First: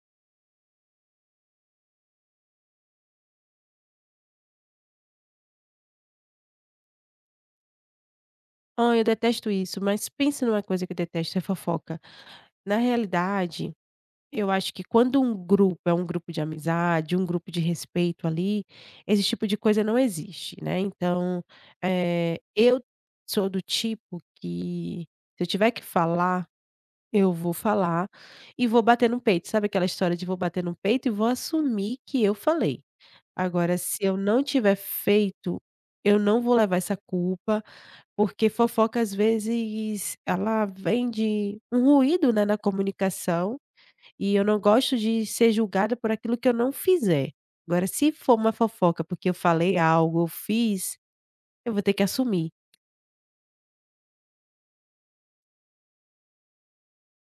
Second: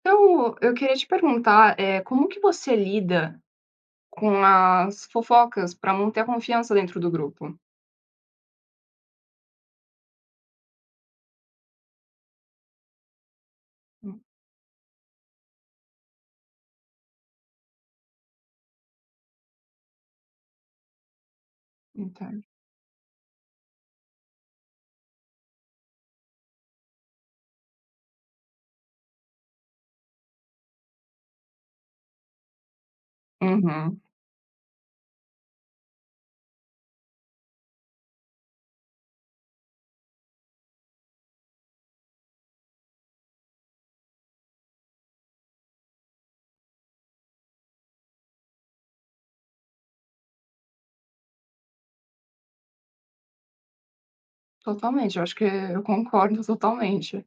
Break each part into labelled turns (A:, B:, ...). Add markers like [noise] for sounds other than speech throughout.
A: Então, eu queria te perguntar, como que você lida com as fofocas para manter a confiança dentro do grupo?
B: Ah, eu detesto isso, mas pense numa coisa que eu detesto, é fofoca. Na realidade,
A: Hum,
B: eu acho que quando um grupo é um grupo de amizade, um grupo de respeito ali, esse tipo de coisa não existe, né. Então,
A: entendo.
B: eu sou do tipo que se eu tiver que falar, eu vou falar e vou bater no peito. Sabe aquela história de vou bater no peito e vou assumir que eu falei. Agora se
A: Uhum.
B: eu não tiver feito, eu não vou levar essa culpa porque fofoca, às vezes, ela vem de um ruído, né, na comunicação, e eu não gosto de ser julgada por aquilo que eu não fizer. Agora, se for uma fofoca porque eu falei algo eu fiz, eu vou ter que assumir.
A: Totalmente, eu acho que eu concordo totalmente.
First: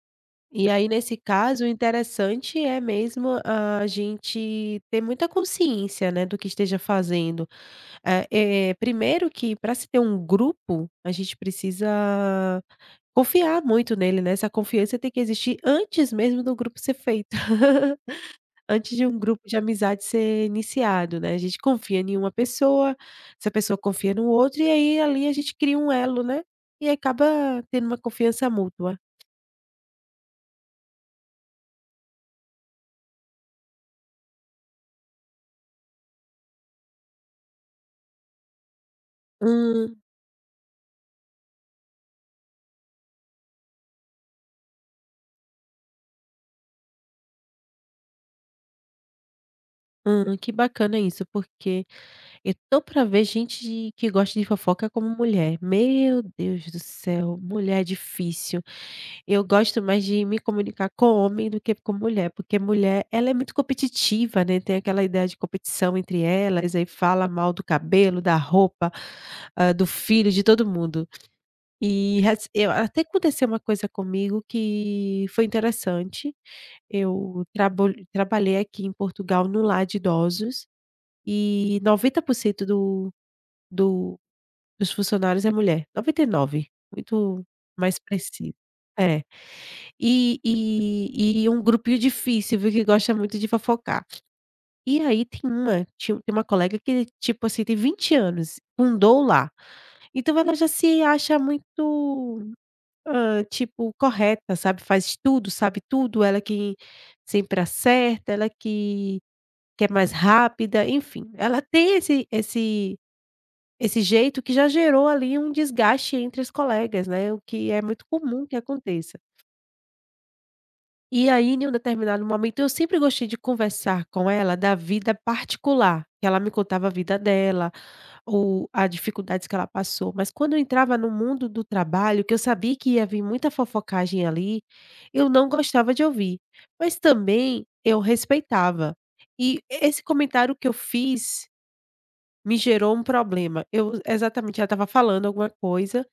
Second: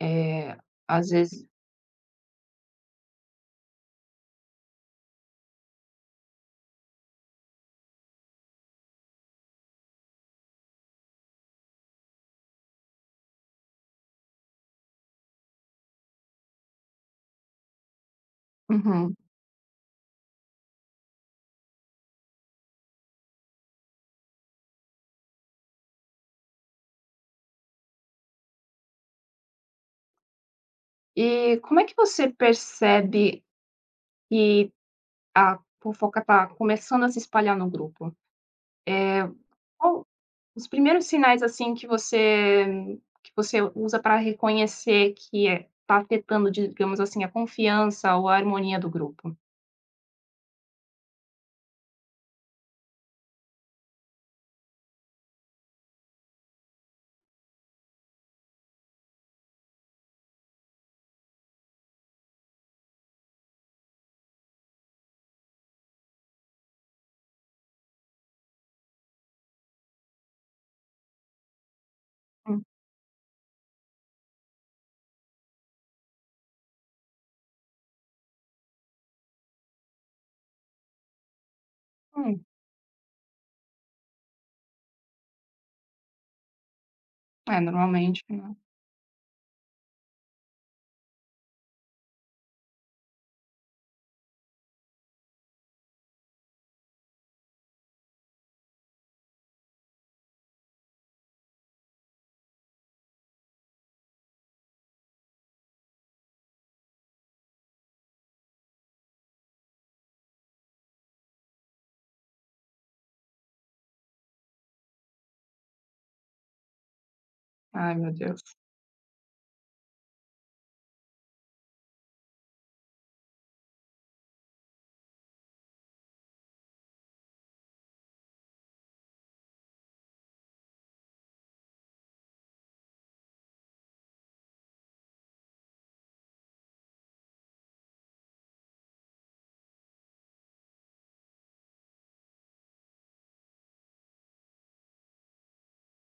A: Eh,
B: E aí,
A: Às
B: nesse
A: vezes
B: caso, o interessante é mesmo a gente ter muita consciência, né, do que esteja fazendo. Ah, primeiro que para se ter um grupo, a gente precisa confiar muito nele, né, essa confiança tem que existir antes mesmo do grupo ser feito. [laughs] Antes de
A: uhum.
B: um grupo de amizade ser iniciado, né, a gente confia em uma pessoa, essa pessoa confia no outro, e aí ali a gente cria um elo, né, e acaba tendo uma confiança mútua.
A: E como é que você percebe que a fofoca está começando a se espalhar no grupo?
B: Hum,
A: Qual os primeiros sinais, assim, que você usa para reconhecer que está afetando, digamos assim, a confiança ou a harmonia do grupo?
B: hum, que bacana isso, porque eu tô pra ver gente de que gosta de fofoca como mulher. Meu Deus do céu, mulher é difícil. Eu gosto mais de me comunicar com homem do que com mulher, porque mulher, ela é muito competitiva, né, tem aquela ideia de competição entre elas, aí fala mal do cabelo, da roupa, do filho, de todo mundo. E rec
A: Uhum.
B: eu até aconteceu uma coisa comigo que foi interessante. Eu trabo trabalhei aqui em Portugal no lar de idosos, e 90% do do dos funcionários é mulher, 99, muito
A: É,
B: mais
A: normalmente,
B: preciso.
A: né.
B: É. E um grupinho difícil, viu, que gosta muito de fofocar. E aí tem uma colega que, tipo assim, tem 20 anos, fundou lá. Então ela já se acha muito, tipo, correta, sabe, faz tudo, sabe tudo, ela que sempre acerta, ela que é mais rápida, enfim, ela tem esse jeito que já gerou ali um desgaste entre as colegas, né, o que é
A: Ai,
B: muito
A: meu Deus,
B: comum que aconteça. E aí em um determinado momento eu sempre gostei de conversar com ela da vida particular, que ela me contava a vida dela, o as dificuldades que ela passou, mas quando eu entrava no mundo do trabalho, que eu sabia que ia vir muita fofocagem ali, eu não gostava de ouvir, mas também eu respeitava. E esse comentário que eu fiz me gerou um problema. Eu exatamente, ela estava falando alguma coisa,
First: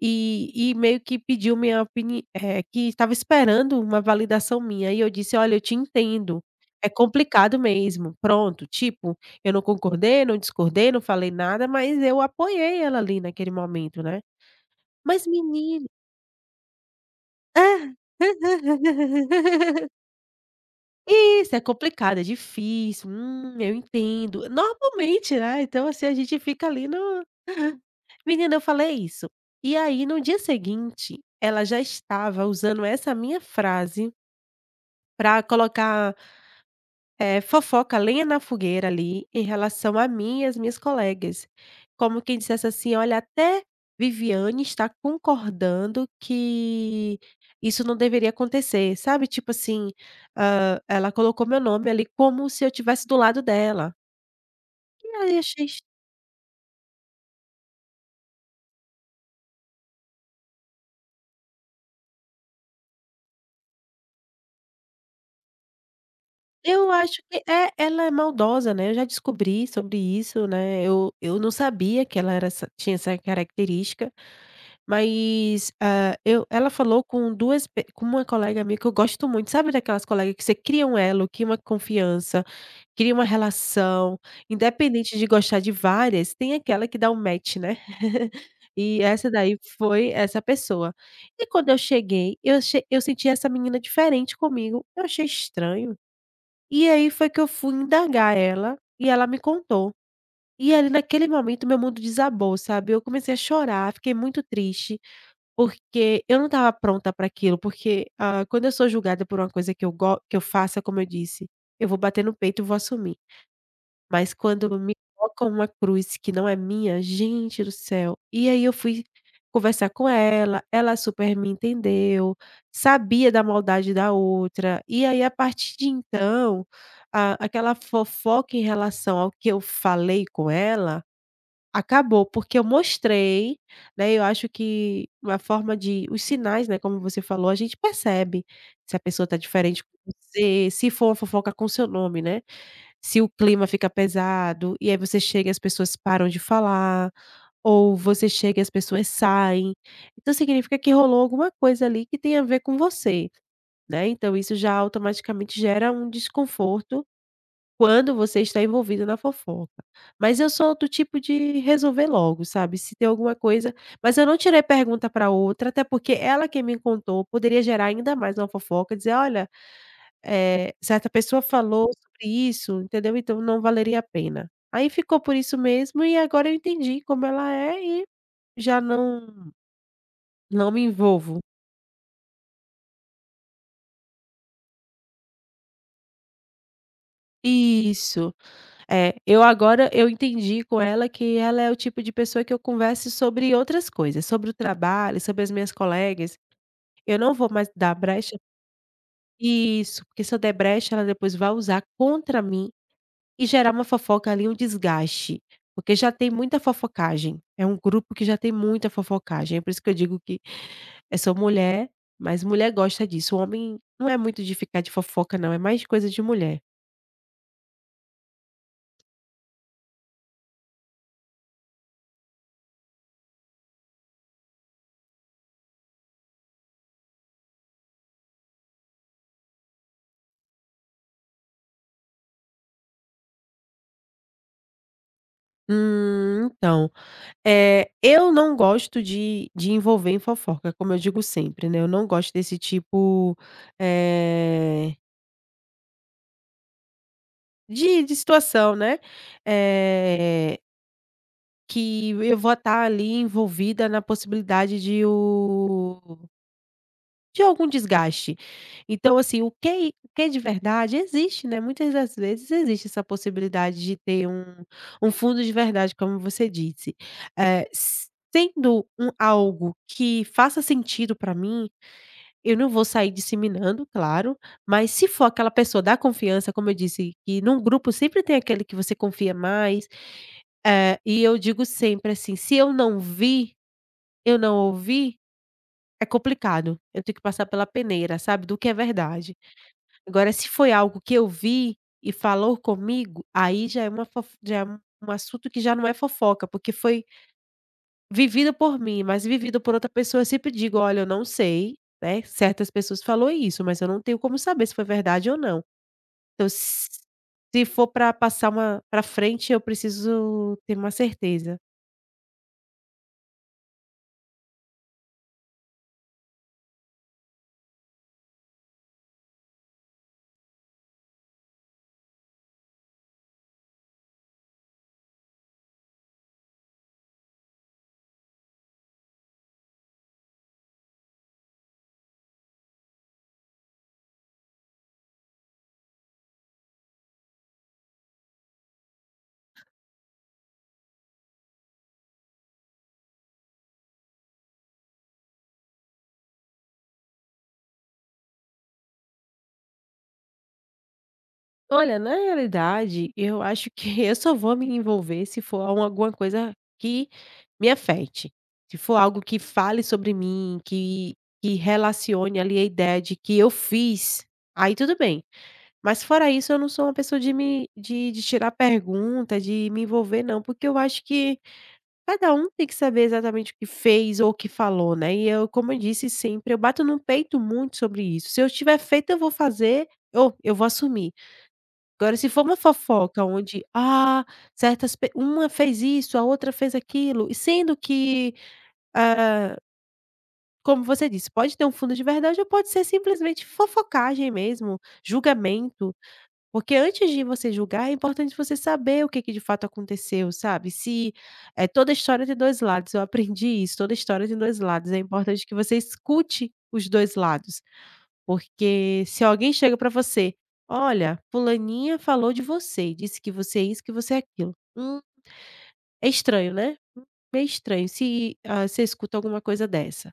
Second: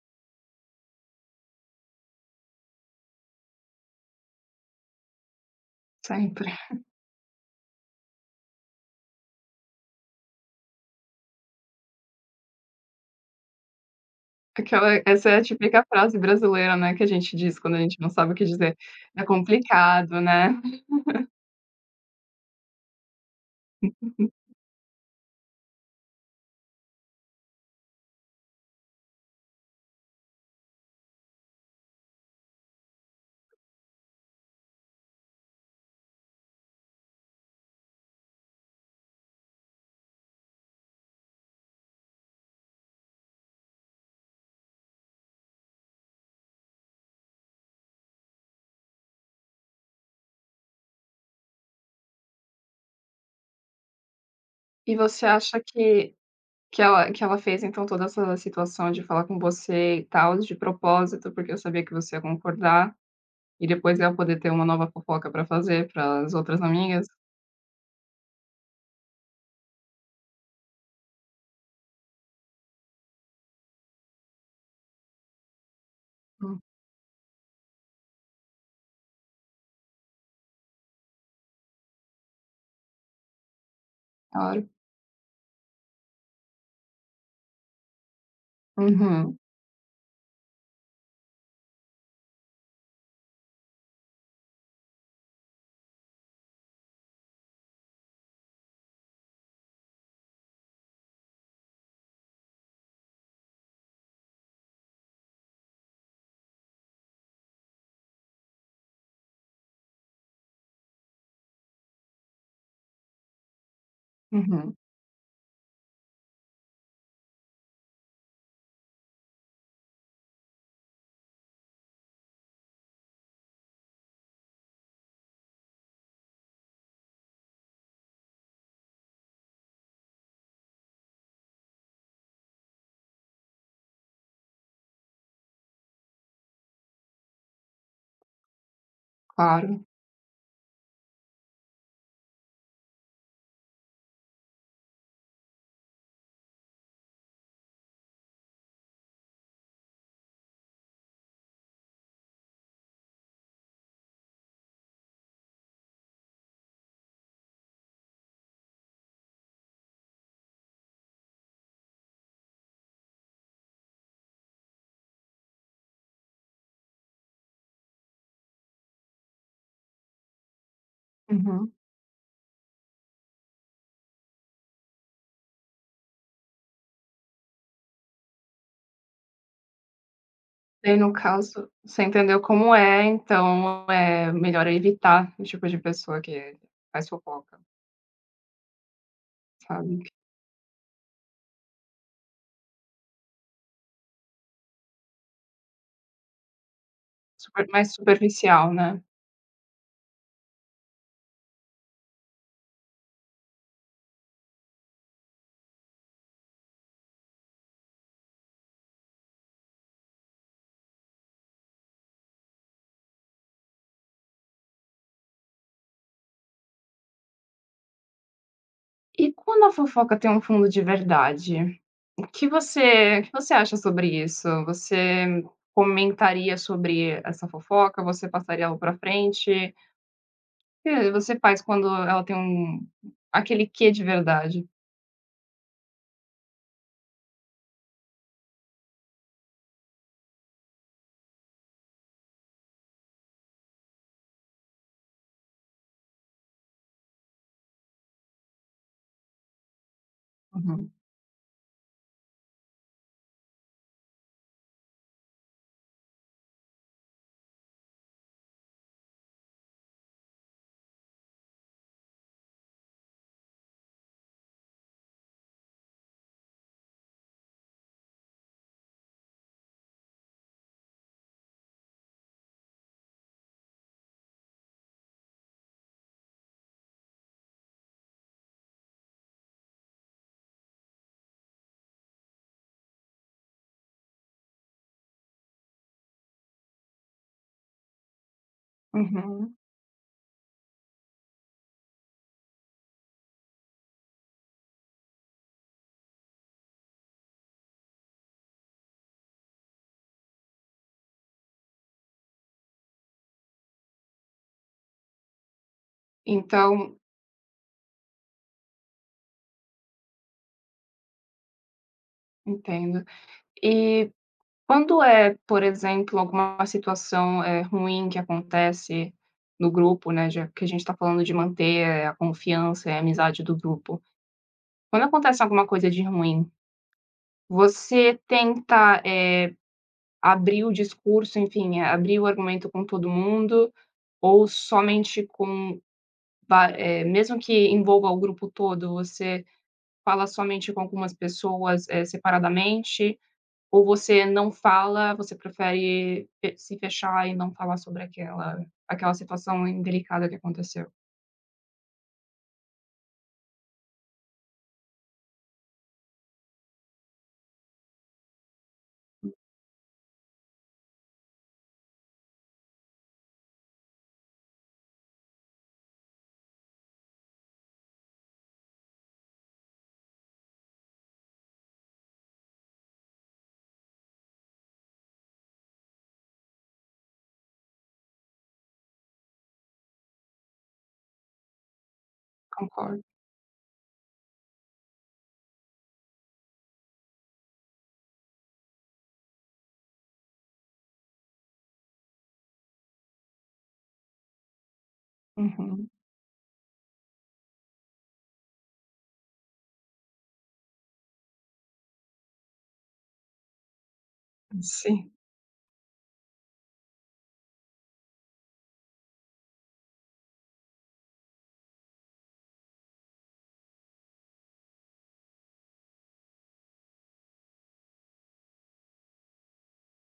B: e meio que pediu minha que estava esperando uma validação minha, e eu disse: "Olha, eu te entendo,
A: sempre. [laughs]
B: é complicado mesmo". Pronto, tipo, eu não concordei, não discordei, não falei nada, mas eu apoiei ela ali naquele momento, né.
A: Aquela
B: Mas
A: essa é a típica
B: menino
A: frase brasileira, né, que a gente diz quando a
B: é.
A: gente não sabe o que dizer. É
B: [laughs]
A: complicado, né.
B: Isso, é complicado, é difícil, eu entendo. Normalmente, né, então assim, a gente fica ali no. Menina, eu falei isso. E aí no dia seguinte, ela já estava usando essa minha frase para colocar, fofoca, lenha na fogueira ali, em relação a mim e as minhas colegas. Como quem dissesse assim: "Olha, até Viviane está concordando que isso não deveria acontecer", sabe, tipo assim, ela colocou meu nome ali como se eu estivesse do lado dela.
A: E
B: E
A: você
B: aí
A: acha
B: achei
A: que que ela fez, então, toda essa situação de falar com você e tal, de propósito, porque eu sabia que você ia concordar, e depois eu ia poder ter uma nova fofoca pra fazer para as outras
B: Eu
A: amigas?
B: acho que é, ela é maldosa, né, eu já descobri sobre isso, né, eu não sabia que ela era essa tinha essa característica, mas, ah, eu
A: Hum,
B: ela falou com 2, pe com uma colega minha que eu gosto muito, sabe daquelas colegas que você cria um elo, cria uma confiança, cria uma relação,
A: claro.
B: independente de gostar de várias, tem aquela que dá um match, né. [laughs] E essa
A: Uhum,
B: daí foi essa pessoa. E quando eu cheguei, eu senti essa menina diferente comigo, eu achei estranho. E aí foi que eu fui indagar ela, e ela me contou. E ali naquele momento meu mundo desabou, sabe, eu comecei a chorar, fiquei muito triste, porque eu não estava pronta para aquilo, porque, ah, quando eu sou julgada por uma coisa que eu go que eu faça, como eu disse, eu vou bater no peito e vou assumir. Mas quando
A: uhum,
B: me colocam uma cruz que não é minha, gente do céu. E aí eu fui conversar com ela, ela super me entendeu, sabia da maldade da outra. E aí a partir de então, a aquela fofoca em relação ao que eu falei com ela, acabou, porque eu mostrei, né, eu acho que uma forma de os sinais, né, como você falou, a gente percebe se a pessoa tá diferente
A: claro.
B: com você, se for uma fofoca com seu nome, né. Se o clima fica pesado, e aí você chega e as pessoas param de falar, ou você chega e as pessoas saem. Então significa que rolou alguma coisa ali que tem a ver com você, né, então isso já automaticamente gera um desconforto quando você está envolvido na fofoca. Mas eu sou do tipo de resolver logo, sabe, se tem alguma coisa mas eu não tirei pergunta para outra, até porque ela quem me contou poderia gerar ainda mais uma fofoca, dizer: "Olha". Certa pessoa
A: Uhum.
B: falou sobre isso, entendeu? Então não valeria a pena. Aí ficou por isso mesmo e agora eu entendi como ela é e já não me
A: Daí no
B: envolvo.
A: caso, você entendeu como é, então é melhor evitar o tipo de pessoa que faz fofoca,
B: Isso. É, eu agora
A: sabe,
B: eu entendi com ela que ela é o tipo de pessoa que eu converso sobre outras coisas, sobre o trabalho, sobre as minhas colegas. Eu não vou
A: super
B: mais
A: mais
B: dar brecha,
A: superficial, né.
B: isso, porque se eu der brecha ela depois vai usar contra mim e gerar uma fofoca ali, um desgaste, porque já tem muita fofocagem, é um grupo que já tem muita fofocagem, é por isso que eu digo que é só mulher, mas mulher gosta disso, o homem não é muito de ficar de fofoca não, é mais coisa de mulher.
A: E quando a fofoca tem um fundo de verdade, o que você acha sobre isso? Você comentaria sobre essa fofoca? Você passaria ela pra frente? O que você faz quando ela tem um aquele quê de verdade?
B: Então, eu não gosto de envolver em fofoca, como eu digo sempre, né, eu não gosto desse tipo, eh, de situação, né. Eh
A: Uhum,
B: Que eu vou estar ali envolvida na possibilidade de o de algum desgaste. Então assim, o que é de verdade existe, né, muitas das vezes existe essa possibilidade de ter um fundo de verdade, como você disse. Eh, s- sendo algo que faça sentido para mim, eu não vou sair disseminando, claro, mas se for aquela pessoa da confiança, como eu disse, que num grupo sempre tem aquele que você confia mais, é, e eu digo sempre assim: "Se eu não vi, eu não ouvi, é complicado, eu tenho que passar pela peneira, sabe, do que é verdade".
A: uhum.
B: Agora se foi algo que eu vi e falou comigo, aí já é um assunto que já não é fofoca, porque foi vivido por mim, mas vivido por outra pessoa eu sempre digo: "Olha, eu não sei, né, certas pessoas falou isso, mas eu não tenho como saber se foi verdade ou não". Então
A: Então,
B: se for pra passar uma pra frente, eu preciso ter uma certeza.
A: entendo. E quando é, por exemplo, alguma situação, ruim que acontece no grupo, né, já que a gente está falando de manter a confiança e a amizade do grupo. Quando acontece alguma coisa de ruim, você tenta, abrir o discurso, enfim, abrir o argumento com todo mundo ou somente com mesmo que envolva o grupo todo, você fala somente com algumas pessoas, separadamente? Ou você não fala, você prefere fe se fechar e não falar sobre aquela situação indelicada que aconteceu?
B: Olha, na realidade, eu acho que [laughs] eu só vou me envolver se for al alguma coisa que me afete. Se for algo que fale sobre mim, que relacione ali a ideia de que eu fiz, aí tudo bem. Mas fora isso, eu não sou uma pessoa de me de tirar pergunta, de me envolver não, porque eu acho que cada um tem que saber exatamente o que fez ou o que falou, né. E eu, como eu disse sempre, eu bato no peito muito sobre isso. Se eu tiver feito, eu vou fazer ou eu vou assumir. Agora se for uma
A: Concordo.
B: fofoca onde, ah, certas pe uma fez isso, a outra fez aquilo, e sendo que, ah, como você disse, pode ter um fundo de verdade ou pode ser simplesmente fofocagem mesmo,
A: Uhum.
B: julgamento, porque antes de você julgar é importante você saber o que que de fato aconteceu, sabe. Se, é toda história tem 2 lados, eu aprendi isso, toda história tem 2 lados, é
A: Sim.
B: importante que você escute os 2 lados. Porque se alguém chega para você: "Olha, fulaninha falou de você e disse que você é isso, que você é aquilo". É estranho, né? Meio estranho se, ah, você escuta alguma coisa dessa.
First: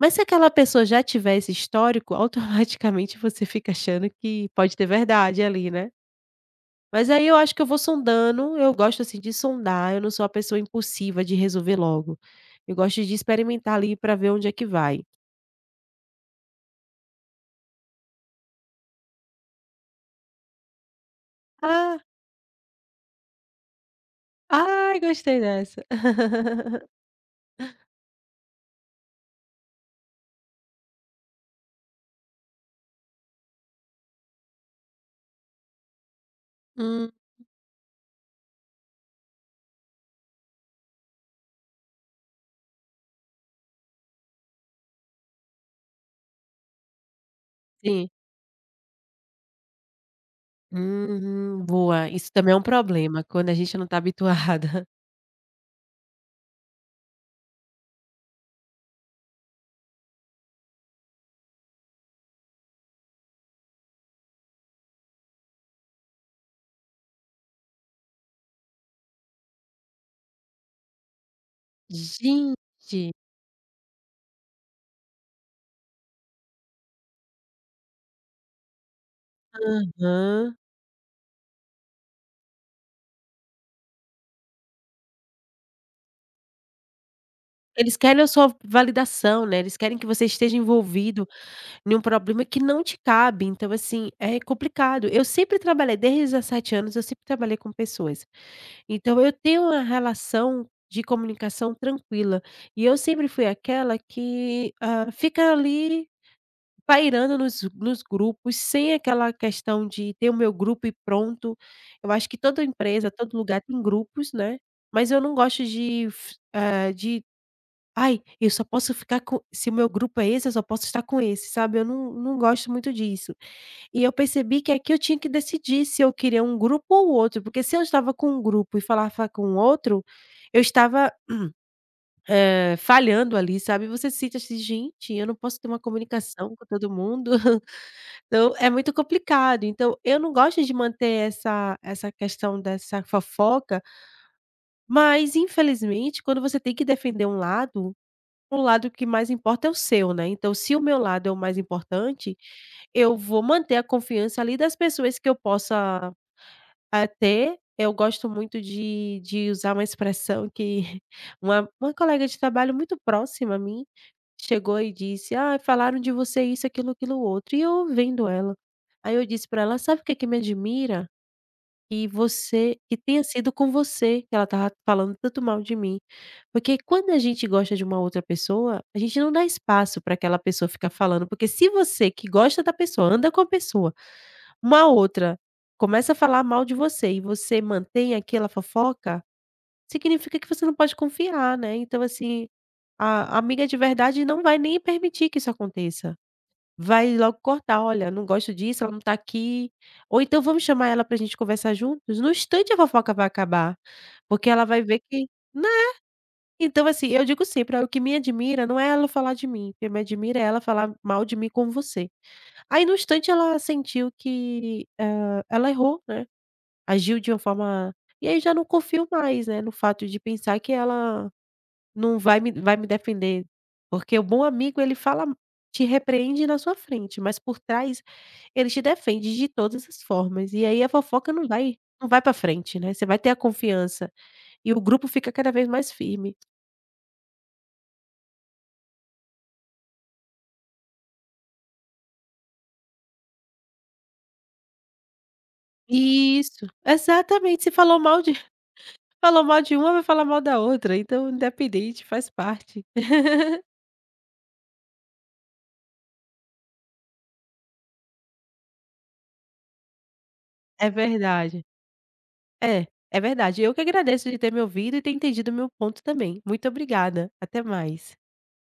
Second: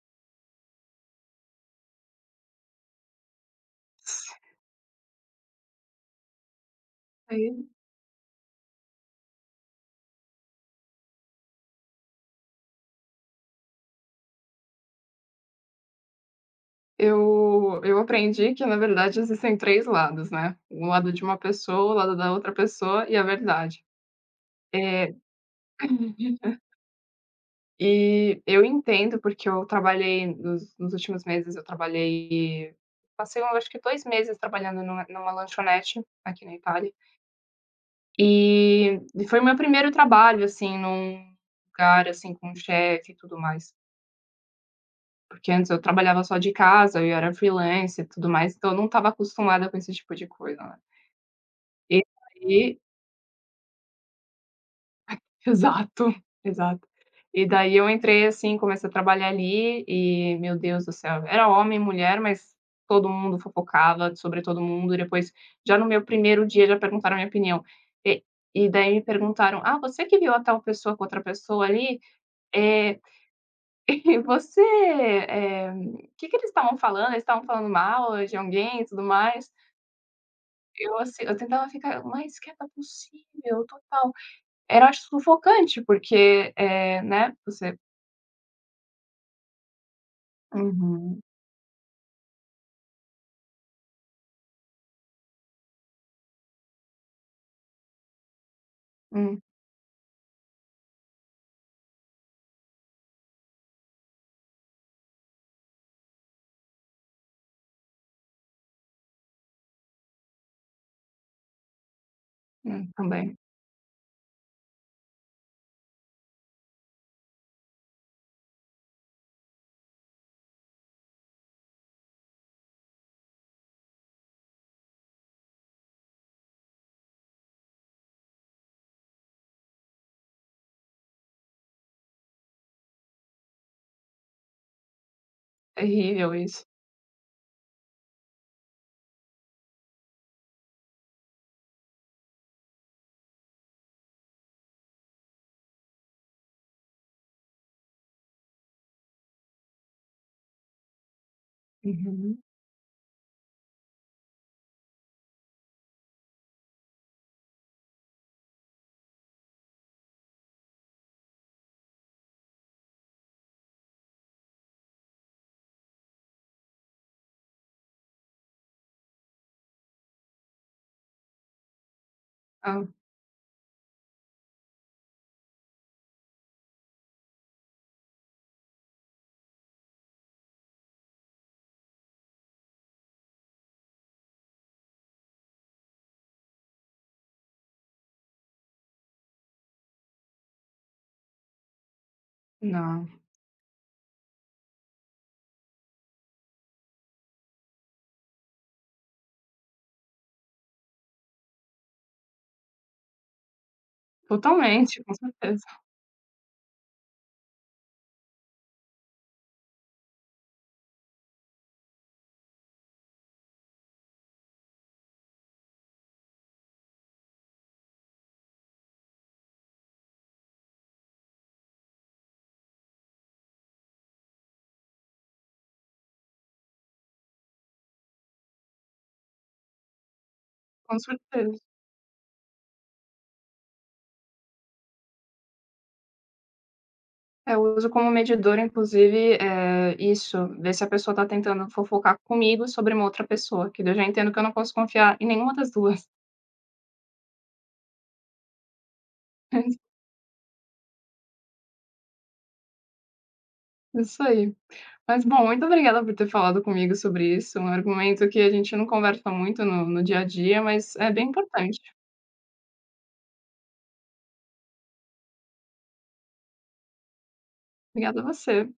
B: Mas se aquela pessoa já tiver esse histórico, [laughs] automaticamente você fica achando que pode ter verdade ali, né? Mas aí eu acho que eu
A: Aí
B: vou sondando, eu gosto, assim, de sondar, eu não sou uma pessoa impulsiva de resolver logo. Eu gosto de experimentar ali para ver onde é que vai.
A: eu aprendi que, na verdade, existem 3 lados, né, o lado de uma pessoa, o
B: Ah,
A: lado da outra pessoa e a verdade.
B: ai,
A: Eh,
B: gostei dessa.
A: [laughs]
B: [laughs]
A: e eu entendo, porque eu trabalhei nos últimos meses, eu trabalhei passei eu acho que 2 meses trabalhando numa lanchonete aqui na Itália.
B: Hum,
A: E foi meu primeiro trabalho, assim, num lugar, assim, com chefe e tudo mais, porque antes eu trabalhava só de casa, eu era freelancer e
B: sim.
A: tudo mais, então eu não estava acostumada com esse tipo de coisa, né.
B: Uhum,
A: E
B: boa. Isso também é um
A: aí
B: problema, quando a gente não tá habituada.
A: [laughs] exato, exato. E daí eu entrei, assim, comecei a trabalhar ali e, meu Deus do céu, era homem e mulher, mas todo mundo fofocava sobre todo mundo e depois, já no meu primeiro dia, já perguntaram a minha opinião. E e daí me perguntaram: "Ah, você que viu a tal pessoa com outra pessoa ali, eh".
B: Gente!
A: E você, que eles estavam falando? Eles estavam falando mal de alguém e tudo mais?
B: Aham.
A: Eu assim, eu tentava ficar o mais quieta possível, total. Era, acho, sufocante, porque, né, você
B: Eles querem a sua validação, né, eles querem que você esteja
A: uhum,
B: envolvido em um problema que não te cabe, então, assim, é complicado. Eu sempre trabalhei desde os 17 anos, eu sempre trabalhei com pessoas, então eu
A: hum,
B: tenho uma relação de comunicação tranquila, e eu sempre fui aquela que, fica ali pairando nos grupos, sem aquela questão de ter o meu grupo e pronto. Eu acho que toda empresa,
A: também.
B: todo lugar tem grupos, né, mas eu não gosto de de: "Ai, eu só posso ficar com se o meu grupo é esse, eu só posso estar com esse", sabe, eu não gosto muito disso. E eu percebi que aqui eu tinha que decidir se eu queria um grupo ou outro, porque se eu estava com um grupo e falava com outro, eu estava, falhando ali, sabe. Você se sente assim: "Gente, eu não posso ter uma
A: Terrível
B: comunicação
A: isso.
B: com todo mundo?". Então, é muito complicado. Então, eu não gosto de manter essa questão dessa fofoca, mas infelizmente quando você tem que defender um lado, o lado que mais importa é o seu, né. Então, se o meu lado é o mais importante,
A: Uhum.
B: eu vou manter a confiança ali das pessoas que eu possa até eu gosto muito de usar uma expressão que [laughs] uma colega de trabalho muito próxima a mim chegou e disse: ah falaram de você isso, aquilo, aquilo, outro", e eu vendo ela. Aí eu disse pra ela: "Sabe o que que me admira? Que você
A: Hã.
B: que tenha sido com você que ela estava falando tanto mal de mim". Porque quando a gente gosta de uma outra pessoa, a gente não dá espaço para aquela pessoa ficar falando, porque se você que gosta da pessoa, anda com a pessoa uma outra começa a falar mal de você e você mantém aquela fofoca, significa que você não pode confiar, né. Então, assim,
A: Não,
B: a amiga de verdade não vai nem permitir que isso aconteça. Vai logo cortar: "Olha, não gosto disso, ela não tá aqui", ou então: "Vamos chamar ela pra gente conversar juntos?". No instante a fofoca vai acabar, porque ela vai
A: totalmente,
B: ver
A: com
B: que né,
A: certeza,
B: então, assim, eu digo sempre: "Olha, o que me admira não é ela falar de mim, o que me admira é ela falar mal de mim com você". Aí no instante ela sentiu que, ela errou, né. Agiu de uma forma e aí eu já não confio mais, né, no fato de pensar que ela não vai me vai me defender, porque o bom amigo ele fala te repreende na sua frente, mas por trás ele te defende de todas as formas, e aí a
A: com
B: fofoca não
A: certeza.
B: vai não vai para frente, né, você vai ter a confiança, e o grupo fica cada vez mais firme.
A: Eu uso como medidor, inclusive, isso, ver se a pessoa tá tentando fofocar comigo sobre uma outra pessoa, que daí eu já entendo que eu não posso confiar em nenhuma das duas.
B: Isso, exatamente, se falou mal de [laughs] falou mal de uma, vai falar mal da outra, então independente, faz parte. [laughs]
A: Isso aí. Mas bom, muito obrigada por ter falado comigo sobre isso. É um argumento que a gente não conversa muito no dia a dia,
B: É
A: mas é bem
B: verdade.
A: importante.
B: É, é verdade. Eu que agradeço de ter me ouvido e ter entendido o meu ponto também. Muito obrigada. Até mais.
A: Obrigada a você.